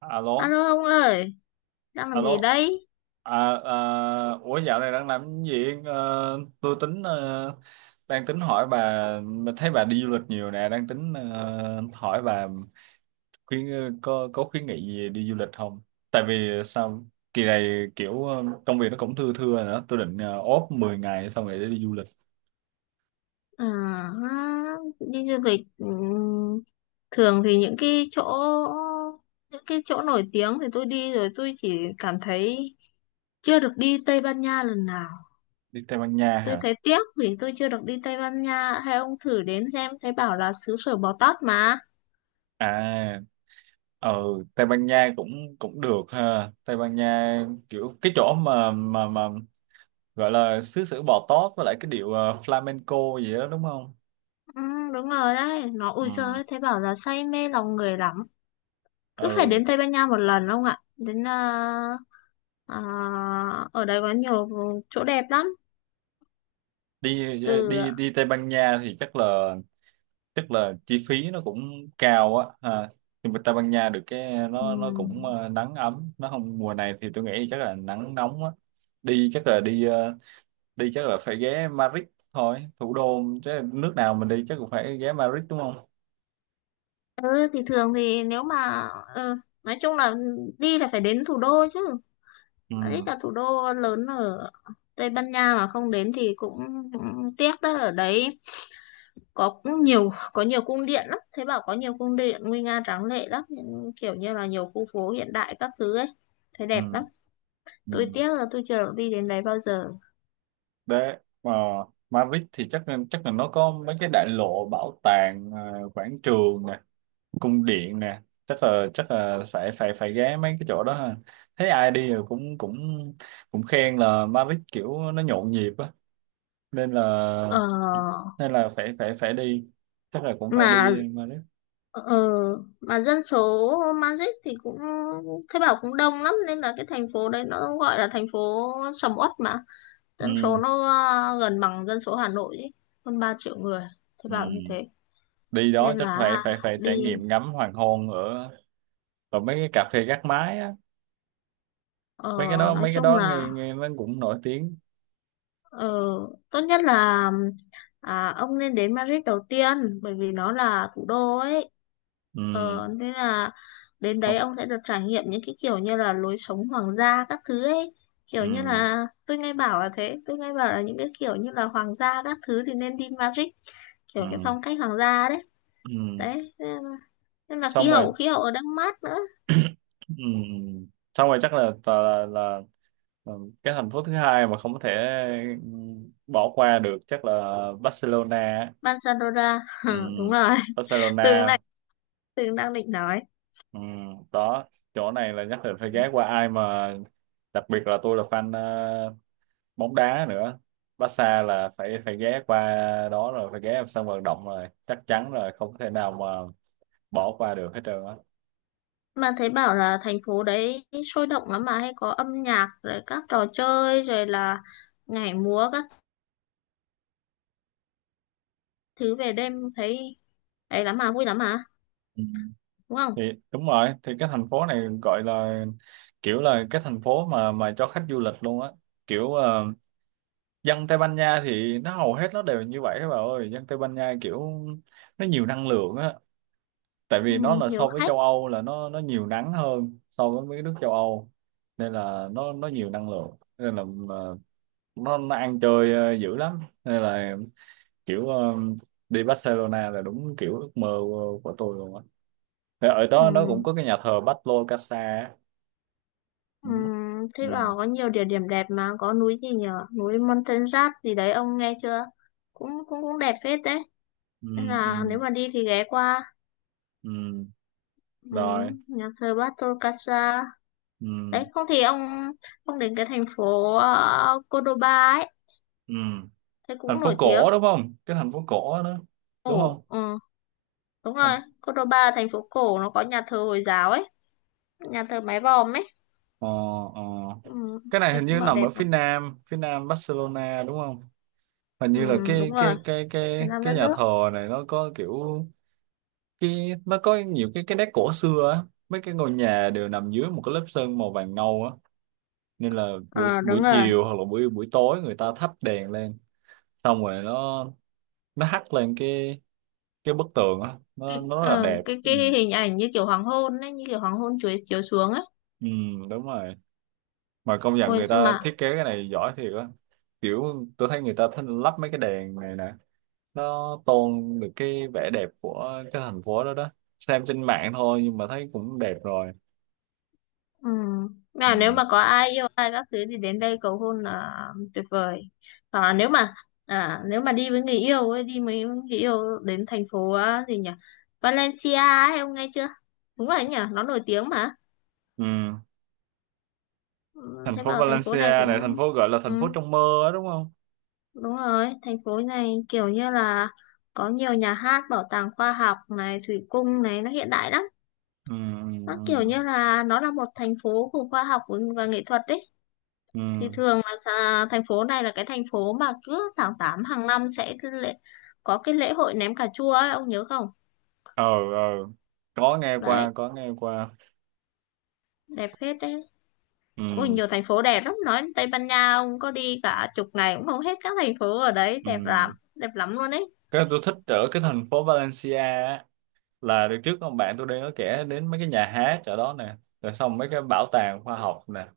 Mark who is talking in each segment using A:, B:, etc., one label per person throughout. A: Alo
B: Alo ông ơi, đang làm gì
A: alo
B: đấy?
A: À, ủa dạo này đang làm cái gì? Ờ, tôi tính đang tính hỏi bà mà thấy bà đi du lịch nhiều nè, đang tính hỏi bà khuyên, có khuyến nghị gì đi du lịch không? Tại vì sao kỳ này kiểu công việc nó cũng thưa thưa nữa, tôi định ốp 10 ngày xong rồi để đi du lịch.
B: À, ha, đi du lịch, thường thì những cái chỗ, nổi tiếng thì tôi đi rồi, tôi chỉ cảm thấy chưa được đi Tây Ban Nha lần nào.
A: Đi Tây Ban Nha
B: Tôi
A: hả?
B: thấy tiếc vì tôi chưa được đi Tây Ban Nha. Hay ông thử đến xem, thấy bảo là xứ sở bò tót mà.
A: À, ờ, Tây Ban Nha cũng cũng được ha. Tây Ban Nha kiểu cái chỗ mà gọi là xứ sở bò tót, với lại cái điệu flamenco gì đó đúng không?
B: Ừ, đúng rồi đấy, nó ui giời
A: Ừ.
B: ơi, thấy bảo là say mê lòng người lắm. Cứ phải
A: Ừ.
B: đến Tây Ban Nha một lần ông ạ. Đến, à, ở đây có nhiều chỗ đẹp lắm,
A: đi
B: ừ
A: đi
B: ạ.
A: Đi Tây Ban Nha thì chắc là chi phí nó cũng cao á ha. Nhưng mà Tây Ban Nha được cái
B: Ừ.
A: nó cũng nắng ấm, nó không, mùa này thì tôi nghĩ chắc là nắng nóng á. Đi chắc là đi, đi chắc là phải ghé Madrid thôi, thủ đô chứ, nước nào mình đi chắc cũng phải ghé Madrid đúng không?
B: Ừ thì thường thì nếu mà, ừ, nói chung là đi là phải đến thủ đô chứ.
A: Ừ.
B: Madrid là thủ đô lớn ở Tây Ban Nha mà không đến thì cũng tiếc đó. Ở đấy có nhiều cung điện lắm, thấy bảo có nhiều cung điện nguy nga tráng lệ lắm, những kiểu như là nhiều khu phố hiện đại các thứ ấy, thấy
A: Ừ.
B: đẹp lắm.
A: Ừ.
B: Tôi tiếc là tôi chưa được đi đến đấy bao giờ.
A: Đấy, mà Madrid thì chắc là nó có mấy cái đại lộ, bảo tàng, quảng trường nè, cung điện nè, chắc là phải phải phải ghé mấy cái chỗ đó ha. Thấy ai đi rồi cũng cũng cũng khen là Madrid kiểu nó nhộn nhịp á, nên là
B: ờ,
A: phải phải phải đi, chắc là cũng phải
B: mà
A: đi Madrid.
B: Ờ, mà dân số Magic thì cũng Thế Bảo cũng đông lắm, nên là cái thành phố đấy nó gọi là thành phố sầm uất mà.
A: Ừ,
B: Dân số nó gần bằng dân số Hà Nội ấy, hơn 3 triệu người. Thế
A: ừ.
B: Bảo như thế
A: Đi đó
B: nên
A: chắc
B: là
A: phải phải phải
B: đi,
A: trải nghiệm ngắm hoàng hôn ở ở mấy cái cà phê gác mái á,
B: ờ, nói
A: mấy cái
B: chung
A: đó
B: là,
A: nghe nghe nó cũng nổi tiếng.
B: ờ, tốt nhất là, ông nên đến Madrid đầu tiên bởi vì nó là thủ đô ấy. Ờ, thế là đến
A: Ừ.
B: đấy ông sẽ được trải nghiệm những cái kiểu như là lối sống hoàng gia các thứ ấy. Kiểu như
A: Ừ.
B: là tôi nghe bảo là thế, tôi nghe bảo là những cái kiểu như là hoàng gia các thứ thì nên đi Madrid, kiểu cái
A: Ừ.
B: phong cách hoàng gia đấy.
A: Ừ.
B: Đấy, thế là
A: Xong rồi.
B: khí hậu ở đang mát nữa.
A: Ừ. Xong rồi chắc là, là cái thành phố thứ hai mà không có thể, ừ, bỏ qua được chắc là Barcelona á.
B: Barcelona,
A: Ừ.
B: đúng rồi. Tường
A: Barcelona.
B: đang, Tường đang định nói.
A: Ừ. Đó, chỗ này là nhất định phải ghé qua, ai mà đặc biệt là tôi là fan bóng đá nữa, Barca là phải phải ghé qua. Đó rồi phải ghé vào sân vận động rồi, chắc chắn rồi, không thể nào mà bỏ qua được hết trơn
B: Mà thấy bảo là thành phố đấy sôi động lắm, mà hay có âm nhạc rồi các trò chơi rồi là nhảy múa các thứ về đêm, thấy ấy lắm mà, vui lắm mà.
A: á.
B: Đúng không?
A: Thì đúng rồi, thì cái thành phố này gọi là kiểu là cái thành phố mà cho khách du lịch luôn á, kiểu dân Tây Ban Nha thì nó hầu hết nó đều như vậy các bạn ơi, dân Tây Ban Nha kiểu nó nhiều năng lượng á, tại vì nó là
B: Hiếu
A: so với
B: khách.
A: châu Âu là nó nhiều nắng hơn so với mấy nước châu Âu, nên là nó nhiều năng lượng, nên là ờ, nó ăn chơi dữ lắm, nên là kiểu đi Barcelona là đúng kiểu ước mơ của tôi luôn á. Thì ở đó nó cũng
B: Ừm,
A: có cái nhà thờ Pablo Casa. Đúng đấy. Ừ,
B: thế bảo có nhiều địa điểm đẹp mà có núi gì nhở, núi Montserrat gì đấy, ông nghe chưa? Cũng cũng cũng đẹp phết đấy,
A: ừ,
B: nên là nếu
A: ừ,
B: mà đi thì ghé qua.
A: ừ. Rồi.
B: Nhà thờ Bartol Casa
A: Ừ,
B: đấy. Không thì ông đến cái thành phố, Cordoba ấy,
A: ừ.
B: thế
A: Thành
B: cũng
A: phố
B: nổi tiếng.
A: cổ đúng không, cái thành phố cổ đó, đúng
B: Cổ,
A: không?
B: ừ, đúng rồi.
A: Thành...
B: Cordoba thành phố cổ, nó có nhà thờ Hồi giáo ấy, nhà thờ mái vòm ấy.
A: Ờ, ờ.
B: Ừm,
A: Cái này
B: thế
A: hình
B: cũng
A: như
B: bảo
A: nằm
B: đẹp
A: ở
B: mà.
A: phía nam Barcelona đúng không? Hình như là
B: Đúng rồi. Việt Nam đất
A: cái nhà
B: nước.
A: thờ này nó có kiểu, cái nó có nhiều cái nét cổ xưa á, mấy cái ngôi nhà đều nằm dưới một cái lớp sơn màu vàng nâu á, nên là buổi
B: Ờ, đúng
A: buổi
B: rồi.
A: chiều hoặc là buổi buổi tối người ta thắp đèn lên, xong rồi nó hắt lên cái bức tường á, nó rất là
B: Ờ,
A: đẹp.
B: cái
A: Ừ.
B: cái hình ảnh như kiểu hoàng hôn ấy, như kiểu hoàng hôn chuối chiếu xuống ấy.
A: Ừ. Đúng rồi. Mà công nhận
B: Ôi
A: người
B: sao
A: ta
B: mà
A: thiết kế cái này giỏi thiệt á, kiểu tôi thấy người ta thích lắp mấy cái đèn này nè, nó tôn được cái vẻ đẹp của cái thành phố đó. Đó, xem trên mạng thôi nhưng mà thấy cũng đẹp rồi.
B: ừ. Mà nếu
A: Ừ.
B: mà có ai yêu ai các thứ thì đến đây cầu hôn là tuyệt vời. Hoặc là nếu mà, nếu mà đi với người yêu ấy, đi với người yêu đến thành phố, à, gì nhỉ, Valencia ấy, ông nghe chưa? Đúng rồi đấy nhỉ, nó nổi tiếng mà.
A: Ừ.
B: Ừ,
A: Thành
B: thế
A: phố
B: bảo thành phố này
A: Valencia
B: cũng,
A: này, thành phố gọi là
B: ừ,
A: thành phố trong mơ á đúng không?
B: đúng rồi, thành phố này kiểu như là có nhiều nhà hát, bảo tàng khoa học này, thủy cung này, nó hiện đại lắm.
A: Ừ.
B: Nó kiểu
A: Ừ.
B: như là nó là một thành phố của khoa học và nghệ thuật đấy.
A: Ừ.
B: Thì thường là thành phố này là cái thành phố mà cứ tháng 8 hàng năm sẽ cái lễ, có cái lễ hội ném cà chua ấy, ông nhớ không?
A: Ờ, ờ, có nghe
B: Đấy,
A: qua, có nghe qua.
B: đẹp phết đấy. Ui,
A: Ừ.
B: nhiều thành phố đẹp lắm. Nói Tây Ban Nha, ông có đi cả chục ngày cũng không hết các thành phố ở đấy.
A: Ừ.
B: Đẹp lắm luôn đấy.
A: Cái tôi thích ở cái thành phố Valencia á, là đợt trước ông bạn tôi đang có kể đến mấy cái nhà hát chỗ đó nè, rồi xong mấy cái bảo tàng khoa học nè,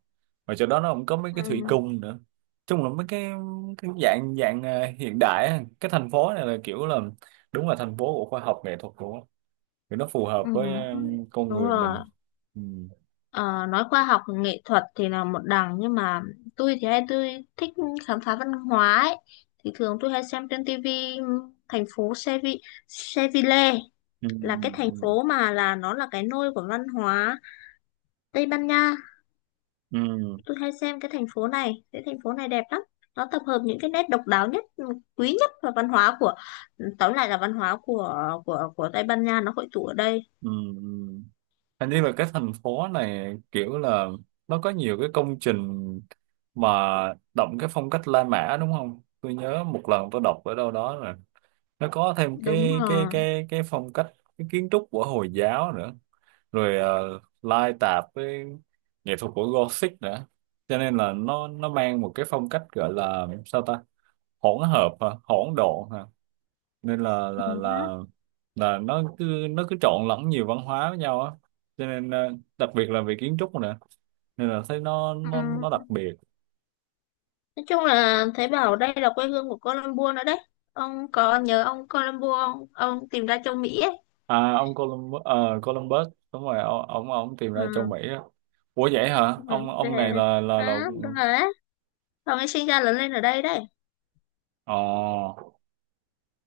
A: mà chỗ đó nó cũng có mấy cái thủy
B: Ừ,
A: cung nữa. Chung là mấy cái, dạng dạng hiện đại á. Cái thành phố này là kiểu là đúng là thành phố của khoa học nghệ thuật của, thì nó phù hợp
B: ừ,
A: với con
B: đúng
A: người
B: rồi.
A: mình. Ừ.
B: Ờ, nói khoa học nghệ thuật thì là một đằng nhưng mà tôi thì hay tôi thích khám phá văn hóa ấy. Thì thường tôi hay xem trên tivi thành phố Seville
A: Ừ.
B: là cái thành
A: Ừ.
B: phố mà là nó là cái nôi của văn hóa Tây Ban Nha.
A: Ừ.
B: Tôi hay xem cái thành phố này, cái thành phố này đẹp lắm. Nó tập hợp những cái nét độc đáo nhất, quý nhất và văn hóa của, tóm lại là văn hóa của Tây Ban Nha nó hội tụ ở đây.
A: Ừ. Hình như là cái thành phố này kiểu là nó có nhiều cái công trình mà đậm cái phong cách La Mã đúng không? Tôi nhớ một lần tôi đọc ở đâu đó rồi, nó có thêm
B: Đúng rồi.
A: cái phong cách, cái kiến trúc của Hồi giáo nữa, rồi lai tạp với nghệ thuật của Gothic nữa, cho nên là nó mang một cái phong cách gọi là sao ta, hỗn hợp hả? Hỗn độn hả? Nên là
B: Ừ.
A: là nó cứ trộn lẫn nhiều văn hóa với nhau á, cho nên đặc biệt là về kiến trúc nữa, nên là thấy
B: Ừ.
A: nó đặc biệt.
B: Nói chung là thấy bảo đây là quê hương của Colombo nữa đấy. Ông có nhớ ông Colombo, ông tìm ra châu Mỹ ấy.
A: À, ông Columbus, Columbus đúng rồi, ông tìm ra châu
B: Ừ,
A: Mỹ á. Ủa vậy hả?
B: ừ,
A: ông
B: thế.
A: ông này là...
B: À, đúng rồi đấy. Ông ấy sinh ra lớn lên ở đây đấy.
A: Ờ,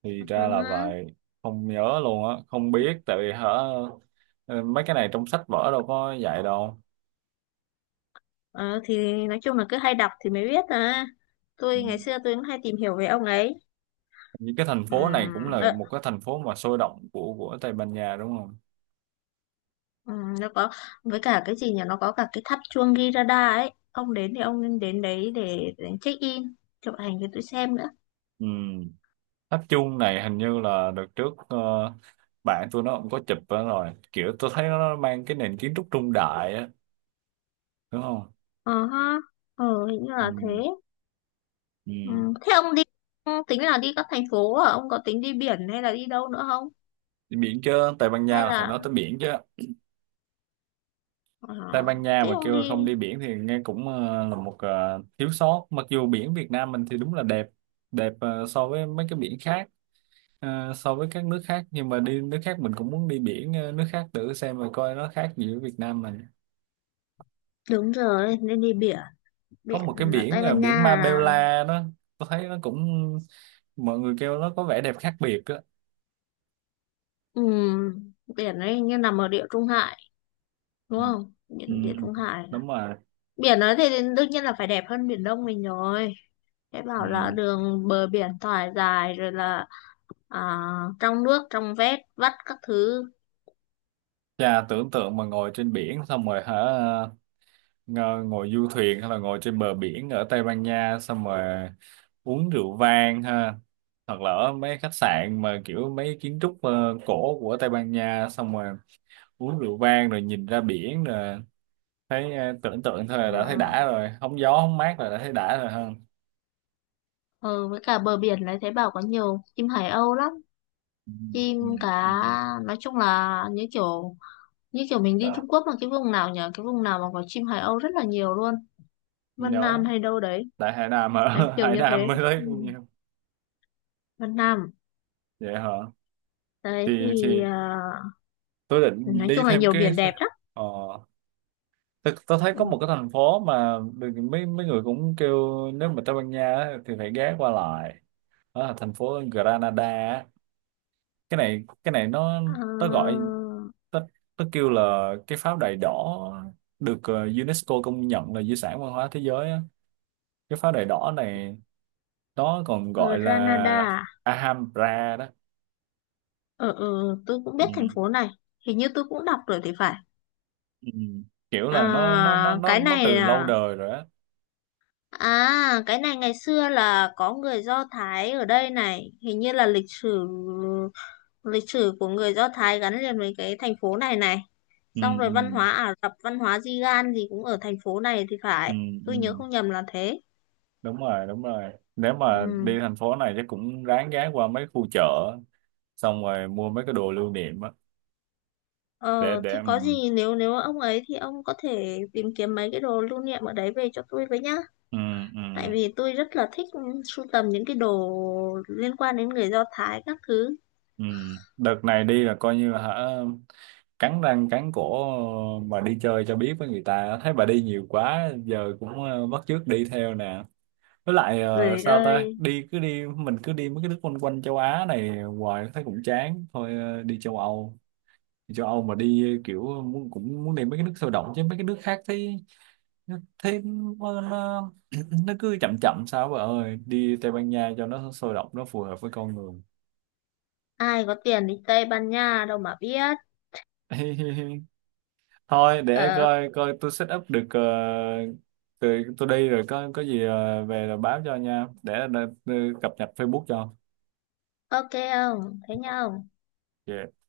A: thì
B: Ừ,
A: ra là
B: hứ.
A: vậy. Không nhớ luôn á, không biết tại vì hả, ờ, mấy cái này trong sách vở đâu có dạy đâu.
B: Ờ, thì nói chung là cứ hay đọc thì mới biết à.
A: Ừ.
B: Tôi ngày xưa tôi cũng hay tìm hiểu về ông ấy.
A: Những cái thành
B: Ừ,
A: phố này cũng là
B: ờ,
A: một cái thành phố mà sôi động của Tây Ban Nha đúng không?
B: ừ, nó có với cả cái gì nhỉ? Nó có cả cái tháp chuông Girarda ấy. Ông đến thì ông nên đến đấy để check in, chụp ảnh cho tôi xem nữa.
A: Ừ. Tháp chuông này hình như là đợt trước bạn tôi nó cũng có chụp đó rồi, kiểu tôi thấy nó mang cái nền kiến trúc trung đại á đúng không?
B: Ờ ha. Ờ, hình như
A: Ừ,
B: là thế.
A: ừ.
B: Ừ. Thế ông đi tính là đi các thành phố à? Ông có tính đi biển hay là đi đâu nữa không?
A: Đi biển chứ, Tây Ban
B: Hay
A: Nha là phải
B: là,
A: nói tới biển chứ.
B: ờ,
A: Tây Ban Nha
B: thế
A: mà
B: ông
A: kêu là không
B: đi,
A: đi biển thì nghe cũng là một, thiếu sót, mặc dù biển Việt Nam mình thì đúng là đẹp, đẹp so với mấy cái biển khác, so với các nước khác, nhưng mà đi nước khác mình cũng muốn đi biển, nước khác thử xem mà coi nó khác gì với Việt Nam mình.
B: đúng rồi nên đi biển.
A: Có
B: Biển
A: một cái
B: là
A: biển,
B: Tây Ban
A: biển
B: Nha là,
A: Marbella đó, tôi thấy nó cũng, mọi người kêu nó có vẻ đẹp khác biệt đó.
B: ừ, biển ấy như nằm ở địa Trung Hải,
A: Ừ,
B: đúng không?
A: ừ,
B: Biển địa Trung Hải à?
A: đúng rồi.
B: Biển ấy thì đương nhiên là phải đẹp hơn biển Đông mình rồi. Thế
A: Ừ.
B: bảo là đường bờ biển thoải dài rồi là, à, trong nước trong vét vắt các thứ.
A: Chà, tưởng tượng mà ngồi trên biển xong rồi hả, ngồi du thuyền hay là ngồi trên bờ biển ở Tây Ban Nha xong rồi uống rượu vang ha, hoặc là ở mấy khách sạn mà kiểu mấy kiến trúc cổ của Tây Ban Nha xong rồi uống rượu vang rồi nhìn ra biển rồi, thấy tưởng tượng thôi là
B: Ờ,
A: đã thấy đã rồi, hóng gió hóng mát là đã thấy đã rồi ha.
B: ờ, với cả bờ biển đấy thấy bảo có nhiều chim hải âu lắm,
A: Ừ,
B: chim
A: ừ,
B: cả.
A: ừ.
B: Nói chung là như kiểu, như kiểu mình đi
A: Đó.
B: Trung Quốc là cái vùng nào nhỉ, cái vùng nào mà có chim Hải Âu rất là nhiều luôn, Vân Nam
A: Đó,
B: hay đâu đấy.
A: tại Hải Nam
B: Đấy
A: ở
B: kiểu
A: Hải
B: như
A: Nam
B: thế
A: mới
B: ừ.
A: thấy bao nhiêu.
B: Vân Nam
A: Vậy hả?
B: đấy
A: thì
B: thì,
A: thì
B: à,
A: tôi định
B: nói
A: đi
B: chung là
A: thêm
B: nhiều
A: cái,
B: biển đẹp lắm
A: ờ, tôi thấy có
B: ừ.
A: một cái thành phố mà được- mấy mấy người cũng kêu nếu mà Tây Ban Nha á, thì phải ghé qua lại. Đó là thành phố Granada á. Cái này
B: Ờ,
A: nó gọi nó, nó kêu là cái pháo đài đỏ, được UNESCO công nhận là di sản văn hóa thế giới á. Cái pháo đài đỏ này nó còn
B: ở
A: gọi là
B: Granada,
A: Alhambra đó.
B: ở, ừ, ừ, tôi cũng biết thành
A: Ừ.
B: phố này, hình như tôi cũng đọc rồi thì phải.
A: Ừ. Kiểu
B: À,
A: là
B: cái
A: nó
B: này
A: từ lâu
B: là
A: đời rồi á.
B: À, cái này ngày xưa là có người Do Thái ở đây này, hình như là lịch sử, của người Do Thái gắn liền với cái thành phố này này.
A: Ừ.
B: Xong rồi văn
A: Ừ.
B: hóa Ả Rập, văn hóa Di-gan gì cũng ở thành phố này thì
A: Ừ.
B: phải.
A: Ừ.
B: Tôi nhớ không nhầm là thế.
A: Đúng rồi, đúng rồi, nếu mà
B: Ừ.
A: đi thành phố này chắc cũng ráng ghé qua mấy khu chợ xong rồi mua mấy cái đồ lưu niệm á.
B: Ờ,
A: Để
B: thì
A: ừ.
B: có gì nếu, ông ấy thì ông có thể tìm kiếm mấy cái đồ lưu niệm ở đấy về cho tôi với nhá.
A: Ừ. Ừ.
B: Tại vì tôi rất là thích sưu tầm những cái đồ liên quan đến người Do Thái các thứ.
A: Ừ. Đợt này đi là coi như là hả, cắn răng cắn cổ mà đi chơi cho biết với người ta, thấy bà đi nhiều quá giờ cũng bắt chước đi theo nè, với lại
B: Rồi
A: sao ta,
B: ơi.
A: đi cứ đi, mình cứ đi mấy cái nước quanh quanh châu Á này hoài thấy cũng chán, thôi đi châu Âu. Đi châu Âu mà đi kiểu muốn, cũng muốn đi mấy cái nước sôi động chứ mấy cái nước khác thấy, thấy nó nó, nó cứ chậm chậm sao bà ơi, đi Tây Ban Nha cho nó sôi động, nó phù hợp với con người.
B: Ai có tiền đi Tây Ban Nha đâu mà biết.
A: Thôi để
B: Ờ,
A: coi coi tôi set up được tôi đi rồi có gì về rồi báo cho nha, để cập nhật Facebook cho.
B: ok không thế nhau.
A: Ok.